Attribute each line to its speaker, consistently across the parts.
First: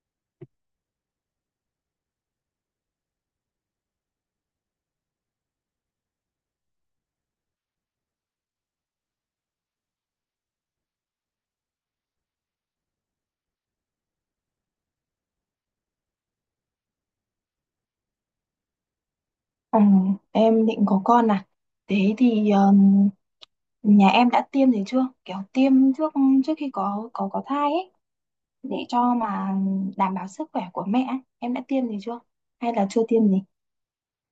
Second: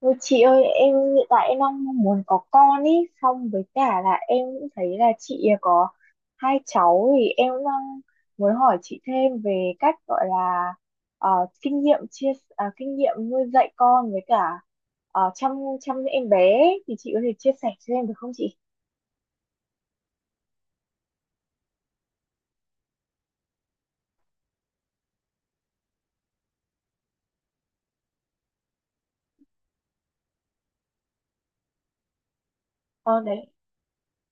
Speaker 1: Ôi chị ơi, em hiện tại em đang mong muốn có con ý, xong với cả là em cũng thấy là chị có hai cháu thì em cũng đang muốn hỏi chị thêm về cách gọi là ờ, kinh nghiệm kinh nghiệm nuôi dạy con với cả chăm chăm em bé ấy. Thì chị có thể chia sẻ cho em được không chị?
Speaker 2: Ừ, em định có con à? Thế thì nhà em đã tiêm gì chưa? Kiểu tiêm trước trước khi có thai ấy để cho mà đảm bảo sức khỏe của mẹ ấy. Em đã tiêm gì chưa? Hay là chưa
Speaker 1: Ờ,
Speaker 2: tiêm gì?
Speaker 1: đấy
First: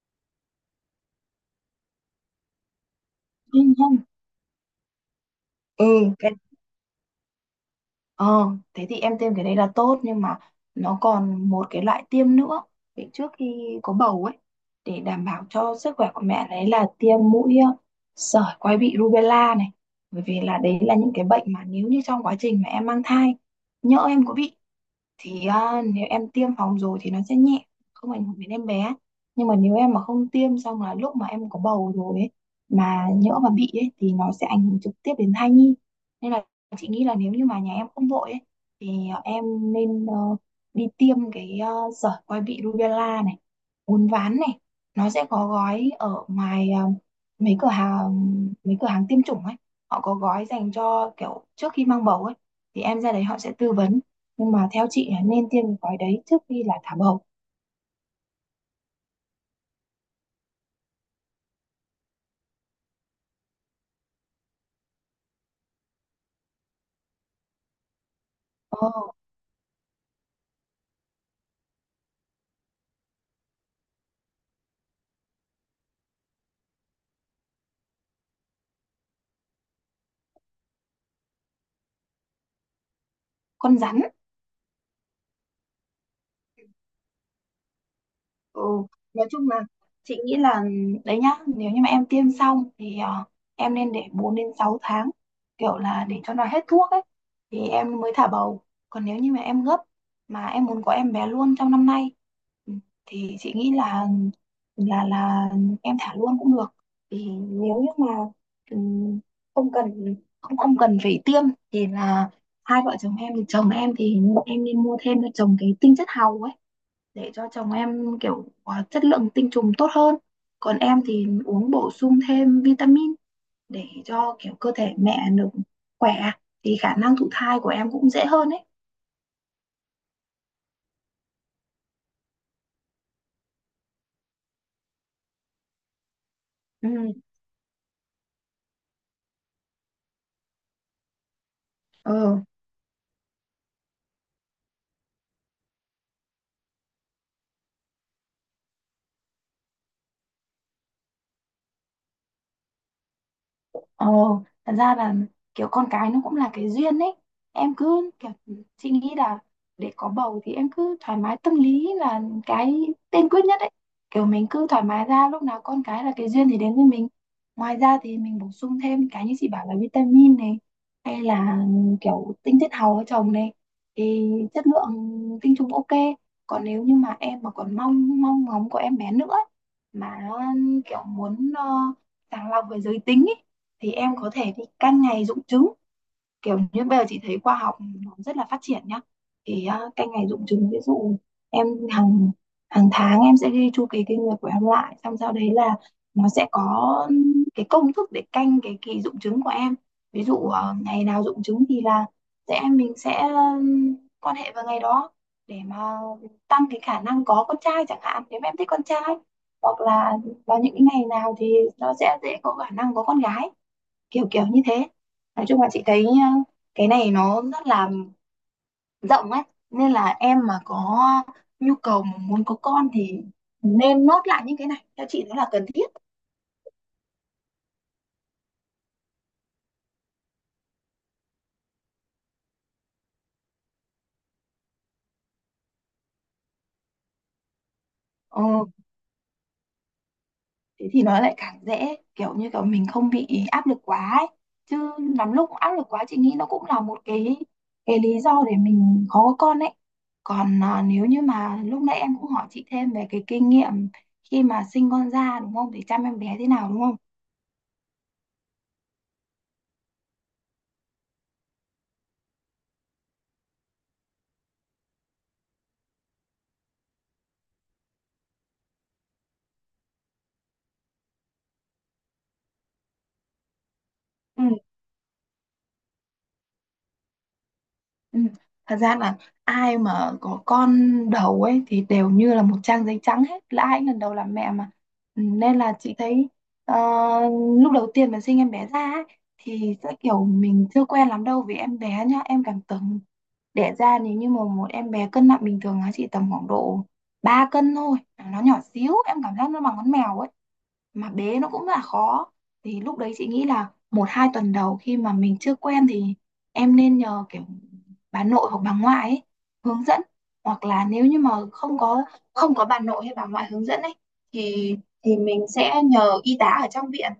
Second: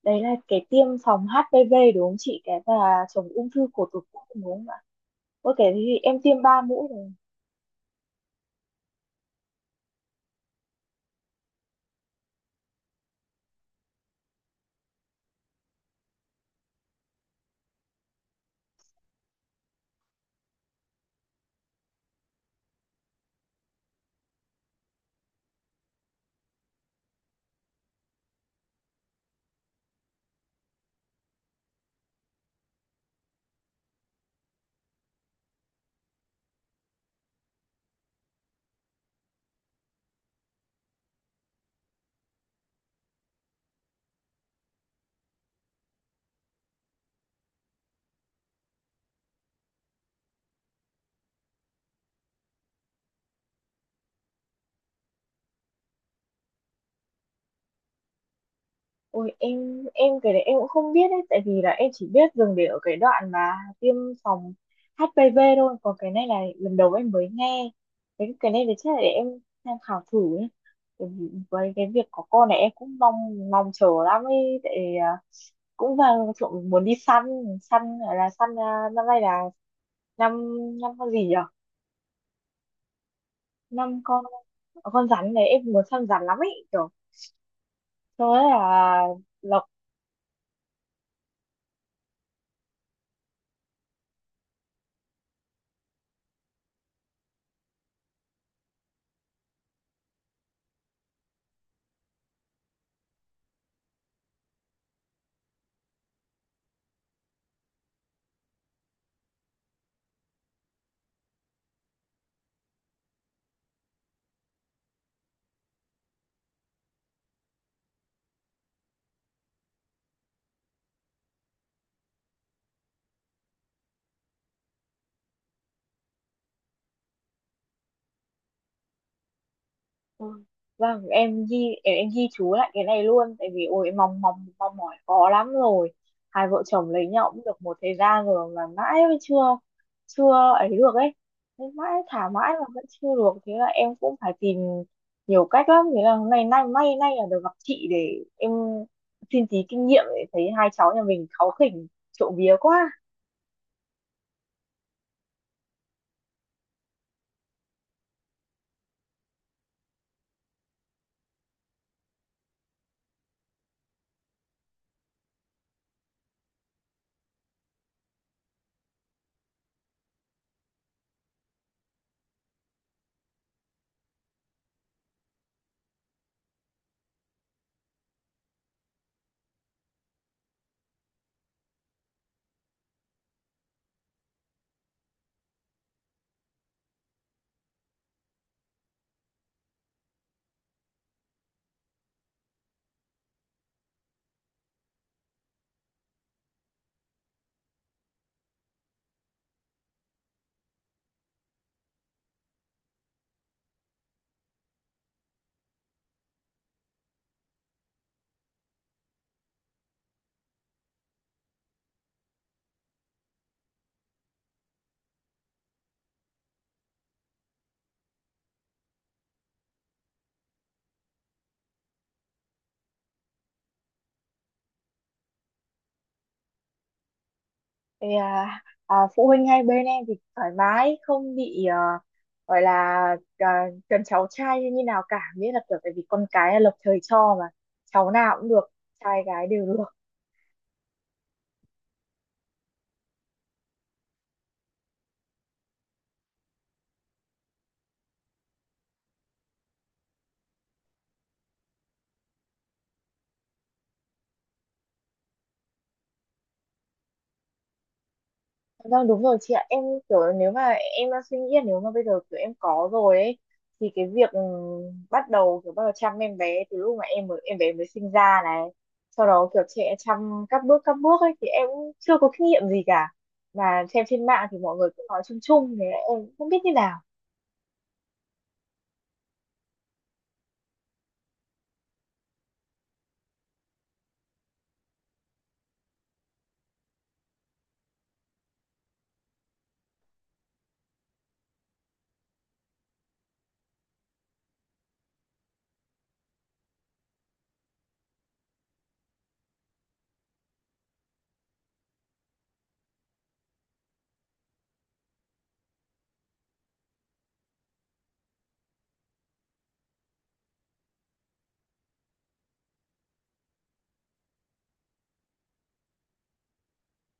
Speaker 1: đấy là cái tiêm phòng HPV đúng không chị? Cái và chống ung
Speaker 2: Ừ.
Speaker 1: thư cổ
Speaker 2: Không?
Speaker 1: tử cung đúng không ạ? Ôi cái thì
Speaker 2: Ừ.
Speaker 1: em tiêm ba mũi rồi.
Speaker 2: Ờ, thế thì em tiêm cái đấy là tốt, nhưng mà nó còn một cái loại tiêm nữa để trước khi có bầu ấy, để đảm bảo cho sức khỏe của mẹ, đấy là tiêm mũi sởi quai bị rubella này, bởi vì là đấy là những cái bệnh mà nếu như trong quá trình mà em mang thai nhỡ em có bị thì à, nếu em tiêm phòng rồi thì nó sẽ nhẹ, không ảnh hưởng đến em bé. Nhưng mà nếu em mà không tiêm, xong là lúc mà em có bầu rồi ấy, mà nhỡ mà bị ấy, thì nó sẽ ảnh hưởng trực tiếp đến thai nhi. Nên là chị nghĩ là nếu như mà nhà em không vội ấy, thì à, em nên đi tiêm cái sởi quai bị rubella này, uốn ván này. Nó sẽ có gói ở ngoài mấy cửa hàng mấy cửa hàng tiêm chủng ấy, họ có gói dành cho kiểu trước khi mang bầu ấy, thì em ra đấy họ sẽ tư vấn. Nhưng mà theo chị nên tiêm cái gói đấy trước khi là thả bầu.
Speaker 1: Ôi, em cái đấy em cũng không biết đấy, tại vì là em chỉ biết dừng để ở cái đoạn mà tiêm phòng HPV thôi, còn cái này là lần đầu em mới nghe cái này thì
Speaker 2: ờ,
Speaker 1: chắc là để em tham khảo thử nhé. Tại vì với cái việc có con này em cũng mong mong chờ lắm ấy, tại cũng vào trộm muốn đi săn săn là năm nay là năm năm con gì nhỉ?
Speaker 2: con
Speaker 1: Năm
Speaker 2: rắn.
Speaker 1: con rắn này em muốn săn rắn lắm ấy, kiểu thôi
Speaker 2: Ừ,
Speaker 1: là
Speaker 2: nói chung là
Speaker 1: là
Speaker 2: chị nghĩ là đấy nhá, nếu như mà em tiêm xong thì em nên để 4 đến 6 tháng, kiểu là để cho nó hết thuốc ấy, thì em mới thả bầu. Còn nếu như mà em gấp, mà em muốn có em bé luôn trong năm nay, ừ, thì chị nghĩ là em thả luôn cũng được. Thì nếu như mà ừ, không cần, không không cần phải tiêm, thì là hai vợ chồng em thì em nên mua thêm cho chồng cái tinh chất hàu ấy, để cho chồng em kiểu à, chất lượng tinh trùng tốt hơn. Còn em thì uống bổ sung thêm vitamin để cho kiểu cơ thể mẹ được khỏe, thì khả năng thụ thai của em cũng dễ hơn ấy.
Speaker 1: Ừ. Vâng, em ghi em ghi chú lại cái này luôn, tại vì ôi em mong mong mong mỏi khó lắm rồi. Hai vợ
Speaker 2: Ừ.
Speaker 1: chồng lấy nhau cũng được một thời gian rồi mà mãi mới chưa chưa ấy được ấy. Nên mãi thả
Speaker 2: ờ.
Speaker 1: mãi mà vẫn chưa được, thế là em cũng phải tìm nhiều cách lắm, thế là hôm nay nay may nay là được gặp chị để em xin tí kinh nghiệm để thấy hai cháu nhà mình cáu khỉnh, trộm vía quá.
Speaker 2: Ờ, thật ra là kiểu con cái nó cũng là cái duyên ấy. Em cứ kiểu, chị nghĩ là để có bầu thì em cứ thoải mái tâm lý là cái tiên quyết nhất ấy. Kiểu mình cứ thoải mái ra, lúc nào con cái là cái duyên thì đến với mình. Ngoài ra thì mình bổ sung thêm cái như chị bảo là vitamin này, hay là kiểu tinh chất hào ở chồng này, thì chất lượng tinh trùng ok. Còn nếu như mà em mà còn mong mong ngóng có em bé nữa ấy, mà kiểu muốn sàng lọc về giới tính ấy, thì em có thể đi canh ngày rụng trứng. Kiểu như bây giờ chị thấy khoa học nó rất là phát triển nhá, thì à, canh ngày rụng trứng, ví dụ em hàng hàng tháng em sẽ ghi chu kỳ kinh nguyệt của em lại, xong sau đấy là nó sẽ có cái công thức để canh cái kỳ rụng trứng của em. Ví dụ ngày nào rụng trứng thì là sẽ mình sẽ quan hệ vào ngày đó để mà tăng cái khả năng có con trai chẳng hạn, nếu mà em thích con trai. Hoặc là vào những cái ngày nào thì nó sẽ dễ có khả năng có con gái, kiểu kiểu như thế. Nói chung là chị thấy cái này nó rất là rộng ấy, nên là em mà có nhu cầu mà muốn có con thì nên nốt lại những cái này, theo chị nó là cần thiết.
Speaker 1: thì à, Phụ huynh hai bên em thì thoải mái, không bị gọi là cần cháu trai như nào cả, nghĩa là kiểu tại vì con cái là lập trời cho mà, cháu nào
Speaker 2: ờ,
Speaker 1: cũng được, trai gái đều được.
Speaker 2: thế thì nó lại càng dễ, kiểu như kiểu mình không bị áp lực quá ấy. Chứ lắm lúc áp lực quá chị nghĩ nó cũng là một cái lý do để mình khó có con ấy. Còn à, nếu như mà lúc nãy em cũng hỏi chị thêm về cái kinh nghiệm khi mà sinh con ra, đúng không, để chăm em bé thế nào đúng không.
Speaker 1: Vâng đúng rồi chị ạ, em kiểu nếu mà em đang suy nghĩ là nếu mà bây giờ kiểu em có rồi ấy, thì cái việc bắt đầu kiểu bắt đầu chăm em bé từ lúc mà em mới em bé mới sinh ra này, sau đó kiểu trẻ chăm các bước ấy thì em cũng chưa có kinh nghiệm gì cả, và xem trên
Speaker 2: Ừ,
Speaker 1: mạng thì mọi người cũng nói chung chung, thế em cũng không biết như nào.
Speaker 2: Ừ. Thật ra là ai mà có con đầu ấy thì đều như là một trang giấy trắng hết, là ai cũng lần đầu làm mẹ mà. Ừ, nên là chị thấy ờ, lúc đầu tiên mà sinh em bé ra ấy, thì sẽ kiểu mình chưa quen lắm đâu, vì em bé nhá, em cảm tưởng đẻ ra nếu như mà một em bé cân nặng bình thường nó chỉ tầm khoảng độ 3 cân thôi, nó nhỏ xíu, em cảm giác nó bằng con mèo ấy, mà bé nó cũng là khó. Thì lúc đấy chị nghĩ là 1-2 tuần đầu khi mà mình chưa quen, thì em nên nhờ kiểu bà nội hoặc bà ngoại ấy, hướng dẫn. Hoặc là nếu như mà không có bà nội hay bà ngoại hướng dẫn ấy, thì thì mình sẽ nhờ y tá ở trong viện,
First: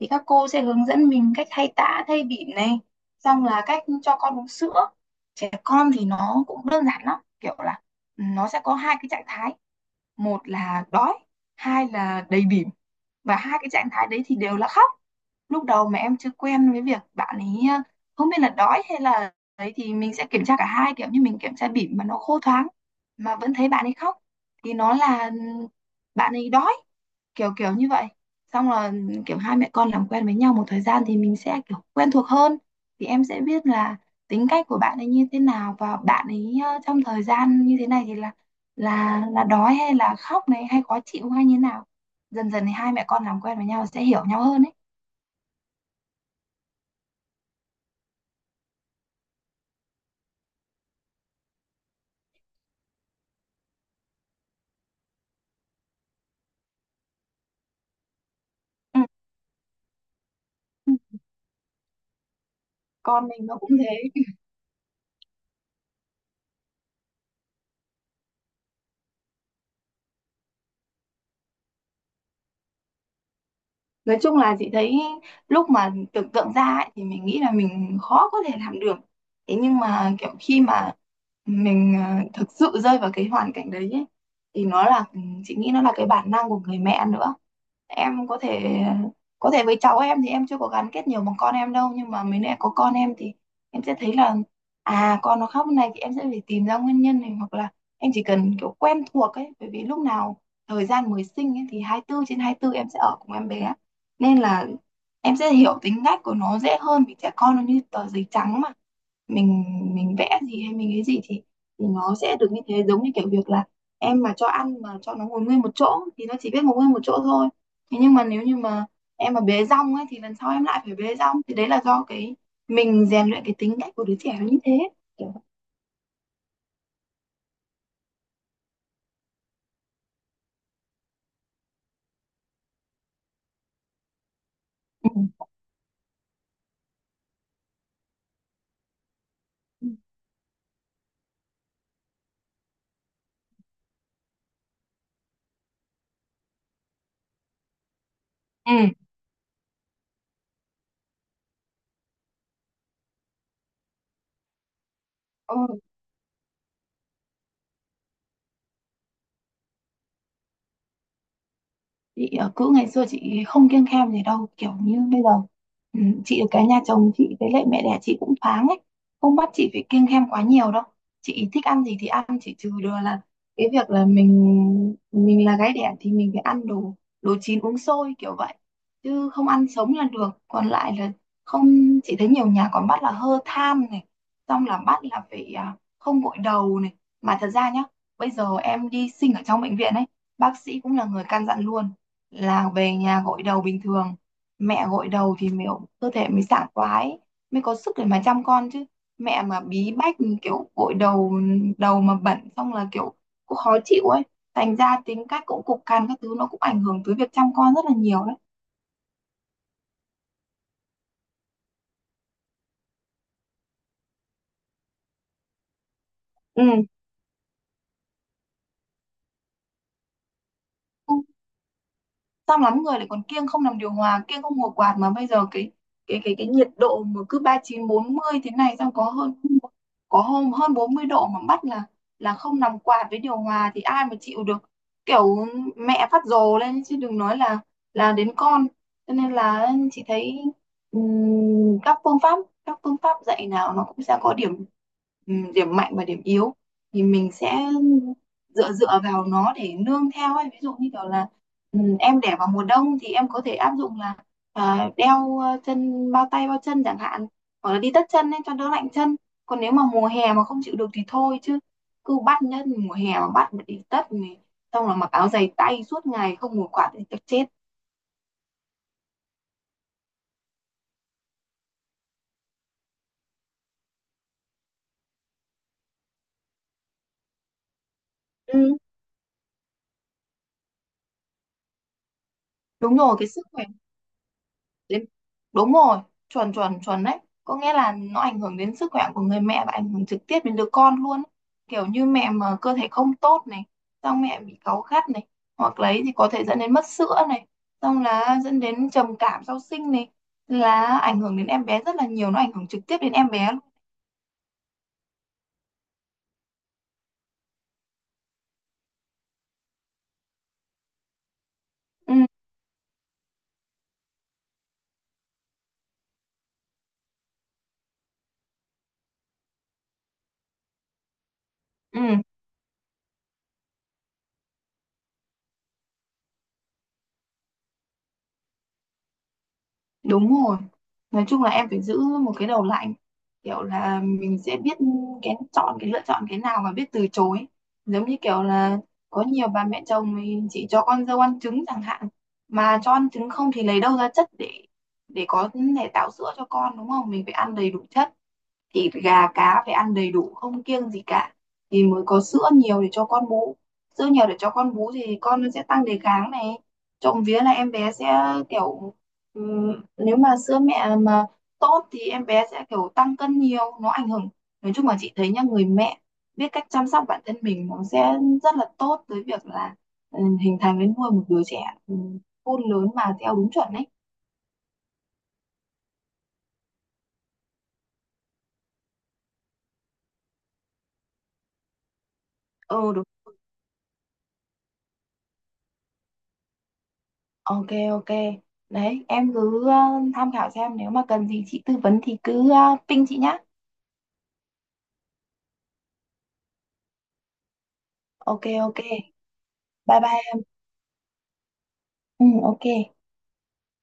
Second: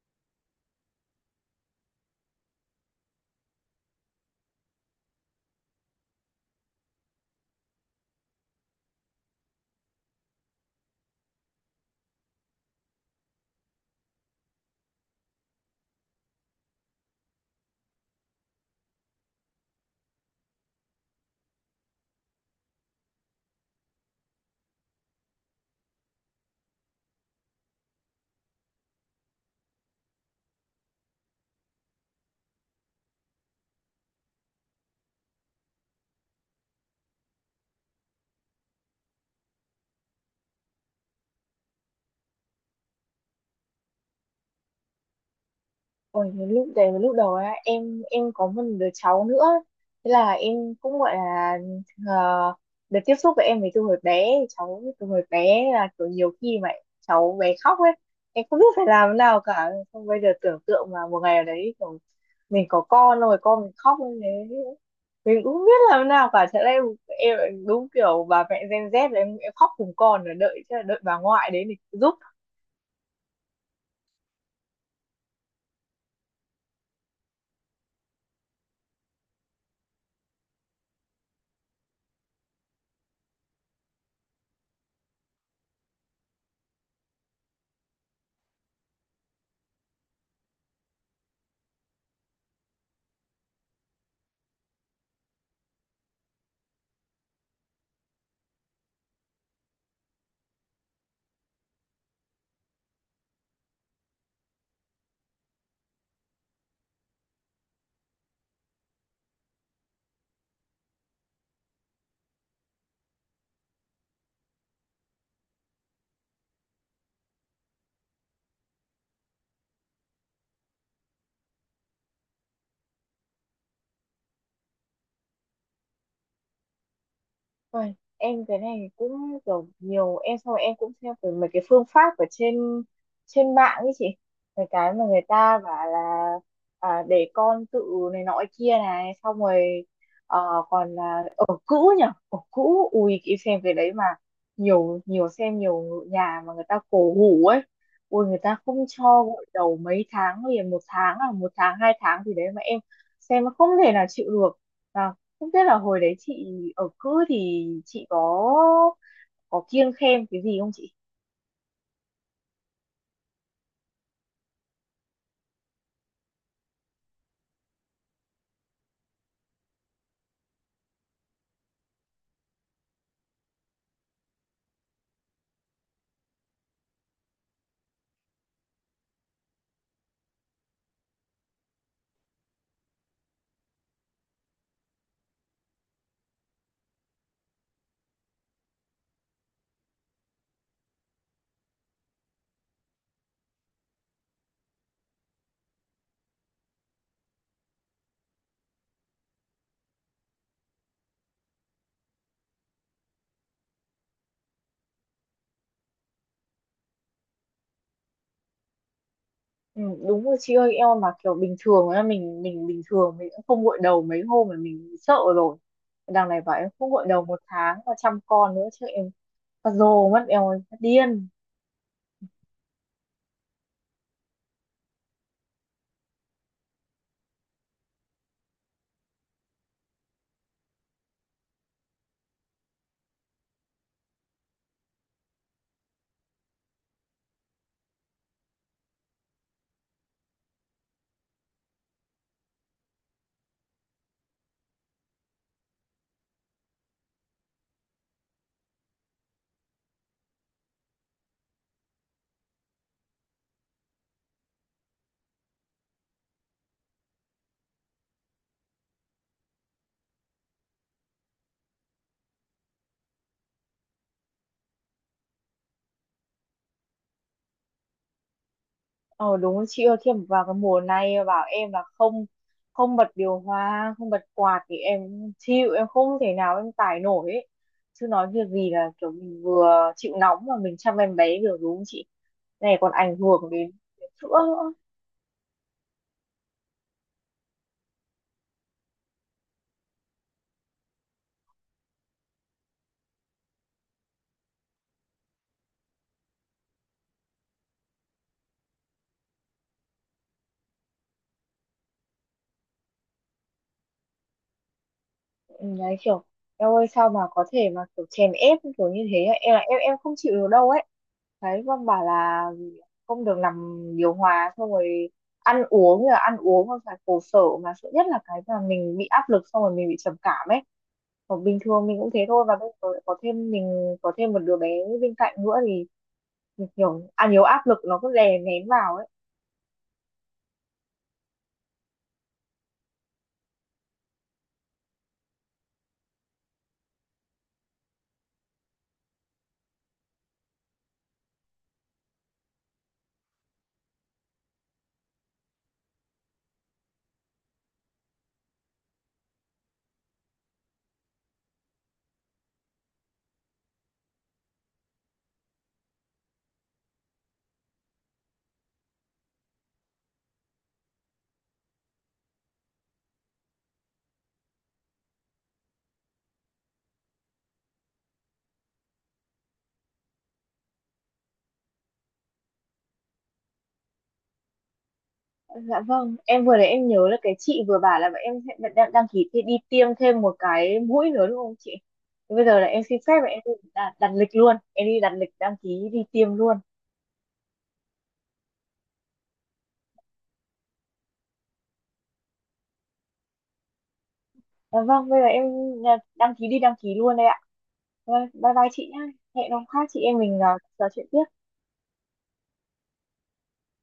Speaker 2: thì các cô sẽ hướng dẫn mình cách thay tã thay bỉm này, xong là cách cho con uống sữa. Trẻ con thì nó cũng đơn giản lắm, kiểu là nó sẽ có hai cái trạng thái, một là đói, hai là đầy bỉm, và hai cái trạng thái đấy thì đều là khóc. Lúc đầu mà em chưa quen với việc bạn ấy không biết là đói hay là đấy, thì mình sẽ kiểm tra cả hai, kiểu như mình kiểm tra bỉm mà nó khô thoáng mà vẫn thấy bạn ấy khóc thì nó là bạn ấy đói, kiểu kiểu như vậy. Xong là kiểu hai mẹ con làm quen với nhau một thời gian thì mình sẽ kiểu quen thuộc hơn, thì em sẽ biết là tính cách của bạn ấy như thế nào, và bạn ấy trong thời gian như thế này thì là đói hay là khóc này, hay khó chịu hay như thế nào. Dần dần thì hai mẹ con làm quen với nhau sẽ hiểu nhau hơn ấy.
Speaker 1: Ôi, cái lúc đấy cái lúc đầu á, em có một đứa cháu nữa, thế là em cũng gọi là ờ, được tiếp xúc với em ấy từ hồi bé cháu, từ hồi bé là kiểu nhiều khi mà cháu bé khóc ấy, em không biết phải
Speaker 2: Ừ.
Speaker 1: làm thế nào cả, xong bây giờ tưởng tượng mà
Speaker 2: Ừ.
Speaker 1: một ngày nào đấy kiểu mình có con
Speaker 2: Con
Speaker 1: rồi,
Speaker 2: mình nó
Speaker 1: con mình
Speaker 2: cũng
Speaker 1: khóc như
Speaker 2: thế.
Speaker 1: thế mình cũng không biết làm thế nào cả, thế là em đúng kiểu bà mẹ Gen Z là em khóc cùng con rồi đợi, thế là đợi bà ngoại đến để giúp.
Speaker 2: Nói chung là chị thấy lúc mà tưởng tượng ra ấy, thì mình nghĩ là mình khó có thể làm được. Thế nhưng mà kiểu khi mà mình thực sự rơi vào cái hoàn cảnh đấy ấy, thì nó là chị nghĩ nó là cái bản năng của người mẹ nữa. Em có thể với cháu em thì em chưa có gắn kết nhiều bằng con em đâu, nhưng mà mới lại có con em thì em sẽ thấy là à, con nó khóc như này thì em sẽ phải tìm ra nguyên nhân này. Hoặc là em chỉ cần kiểu quen thuộc ấy, bởi vì lúc nào thời gian mới sinh ấy, thì 24/24 em sẽ ở cùng em bé, nên là em sẽ hiểu tính cách của nó dễ hơn, vì trẻ con nó như tờ giấy trắng mà, mình mình vẽ gì hay mình cái gì thì nó sẽ được như thế. Giống như kiểu việc là em mà cho ăn mà cho nó ngồi nguyên một chỗ thì nó chỉ biết ngồi nguyên một chỗ thôi. Thế nhưng mà nếu như mà em mà bế rong ấy, thì lần sau em lại phải bế rong, thì đấy là do cái mình rèn luyện cái tính cách của đứa trẻ nó như thế, kiểu.
Speaker 1: Ôi, em cái này cũng kiểu nhiều em, xong rồi em cũng xem về mấy cái phương pháp ở trên trên mạng ấy chị, mấy cái mà người ta bảo là để con tự này nọ kia này, xong rồi
Speaker 2: Ừ.
Speaker 1: ờ, còn là ở cũ nhỉ, ở cũ, ui em xem cái đấy mà nhiều nhiều xem nhiều nhà mà người ta cổ hủ ấy, ui người ta
Speaker 2: Ừ.
Speaker 1: không cho gội đầu mấy tháng liền, một tháng à một tháng hai tháng gì đấy, mà em xem nó không thể nào chịu được. Và không
Speaker 2: Ừ.
Speaker 1: biết là hồi đấy chị ở cữ thì chị có kiêng khem cái gì không chị?
Speaker 2: Chị cữ ngày xưa chị không kiêng khem gì đâu, kiểu như bây giờ ừ, chị ở cái nhà chồng chị với lại mẹ đẻ chị cũng thoáng ấy, không bắt chị phải kiêng khem quá nhiều đâu. Chị thích ăn gì thì ăn, chỉ trừ được là cái việc là mình là gái đẻ thì mình phải ăn đồ đồ chín uống sôi kiểu vậy, chứ không ăn sống là được. Còn lại là không, chị thấy nhiều nhà còn bắt là hơ than này, xong là bắt là phải à, không gội đầu này. Mà thật ra nhá, bây giờ em đi sinh ở trong bệnh viện ấy, bác sĩ cũng là người căn dặn luôn là về nhà gội đầu bình thường. Mẹ gội đầu thì mới cơ thể mới sảng khoái, mới có sức để mà chăm con chứ. Mẹ mà bí bách, kiểu gội đầu, đầu mà bẩn xong là kiểu cũng khó chịu ấy, thành ra tính cách cũng cục cằn các thứ, nó cũng ảnh hưởng tới việc chăm con rất là nhiều đấy.
Speaker 1: Ừ, đúng rồi chị ơi, em mà kiểu bình thường á, mình bình thường mình cũng không gội đầu mấy hôm mà mình sợ rồi. Đằng này bảo em
Speaker 2: Ừ.
Speaker 1: không gội đầu một tháng và chăm con nữa chứ, em phát rồ mất em ơi, phát điên.
Speaker 2: Xong lắm người lại còn kiêng không làm điều hòa, kiêng không ngồi quạt, mà bây giờ cái nhiệt độ mà cứ 39-40 thế này, xong có hôm hơn 40 độ mà bắt là không nằm quạt với điều hòa thì ai mà chịu được. Kiểu mẹ phát rồ lên chứ đừng nói là đến con. Cho nên là chị thấy ừm, các phương pháp các phương pháp dạy nào nó cũng sẽ có điểm, điểm mạnh và điểm yếu. Thì mình sẽ dựa dựa vào nó để nương theo ấy. Ví dụ như kiểu là, ừ, em để vào mùa đông thì em có thể áp dụng là à, đeo chân, bao tay bao chân chẳng hạn, hoặc là đi tất chân ấy cho đỡ lạnh chân. Còn nếu mà mùa hè mà không chịu được thì thôi, chứ cứ bắt nhá, mùa hè mà bắt mà đi tất này, xong là mặc áo dày tay suốt ngày không một quạt thì chắc chết.
Speaker 1: Ờ đúng rồi, chị ơi khi mà vào cái mùa này bảo em là không không bật điều hòa, không bật quạt thì em chịu, em không thể nào em tải nổi ấy. Chứ nói việc gì
Speaker 2: Ừ.
Speaker 1: là kiểu mình vừa chịu nóng mà mình chăm em bé được đúng không chị, này còn
Speaker 2: Đúng rồi,
Speaker 1: ảnh
Speaker 2: cái sức
Speaker 1: hưởng
Speaker 2: khỏe.
Speaker 1: đến sữa nữa.
Speaker 2: Đến, đúng rồi, chuẩn chuẩn chuẩn đấy, có nghĩa là nó ảnh hưởng đến sức khỏe của người mẹ và ảnh hưởng trực tiếp đến đứa con luôn ấy. Kiểu như mẹ mà cơ thể không tốt này, xong mẹ bị cáu gắt này, hoặc lấy thì có thể dẫn đến mất sữa này, xong là dẫn đến trầm cảm sau sinh này, là ảnh hưởng đến em bé rất là nhiều, nó ảnh hưởng trực tiếp đến em bé luôn.
Speaker 1: Ừ, đấy kiểu em ơi, sao mà có thể mà kiểu chèn ép kiểu như thế ấy? Em là em không chịu được đâu ấy, đấy con bảo
Speaker 2: Ừ.
Speaker 1: là không được làm điều hòa, xong rồi ăn uống là ăn uống mà phải khổ sở, mà sợ nhất là cái mà mình bị áp lực xong rồi mình bị trầm cảm ấy, còn bình thường mình cũng
Speaker 2: Ừ.
Speaker 1: thế thôi, và bây giờ lại có thêm mình có thêm một đứa bé bên cạnh nữa thì mình kiểu ăn nhiều áp lực, nó cứ đè nén vào ấy.
Speaker 2: Đúng rồi. Nói chung là em phải giữ một cái đầu lạnh. Kiểu là mình sẽ biết cái chọn, cái lựa chọn cái nào và biết từ chối. Giống như kiểu là có nhiều bà mẹ chồng thì chỉ cho con dâu ăn trứng chẳng hạn. Mà cho ăn trứng không thì lấy đâu ra chất để có thể tạo sữa cho con, đúng không? Mình phải ăn đầy đủ chất, thịt gà cá phải ăn đầy đủ, không kiêng gì cả, thì mới có sữa nhiều để cho con bú. Sữa nhiều để cho con bú thì con nó sẽ tăng đề kháng này. Trộm vía là em bé sẽ kiểu nếu mà sữa mẹ mà tốt thì em bé sẽ kiểu tăng cân nhiều, nó ảnh hưởng. Nói chung là chị thấy nhá, người mẹ biết cách chăm sóc bản thân mình nó sẽ rất là tốt tới việc là hình thành đến nuôi một đứa trẻ ừm, khôn lớn mà theo đúng chuẩn ấy.
Speaker 1: Dạ vâng, em vừa đấy em nhớ là cái chị vừa bảo là bọn em sẽ đăng ký đi tiêm thêm một cái mũi nữa đúng không chị? Thế bây giờ là em
Speaker 2: Ừ,
Speaker 1: xin
Speaker 2: đúng.
Speaker 1: phép và em đi đặt lịch luôn, em đi đặt lịch đăng ký đi tiêm luôn.
Speaker 2: Ok, ok. Đấy, em cứ tham khảo xem, nếu mà cần gì chị tư vấn thì cứ ping chị nhá.
Speaker 1: Dạ vâng, bây giờ em đăng ký đi đăng ký luôn đây ạ. Vâng,
Speaker 2: Ok
Speaker 1: bye bye
Speaker 2: ok.
Speaker 1: chị nhá. Hẹn hôm khác chị
Speaker 2: Bye
Speaker 1: em mình
Speaker 2: bye.
Speaker 1: trò chuyện tiếp.
Speaker 2: Ừ, ok.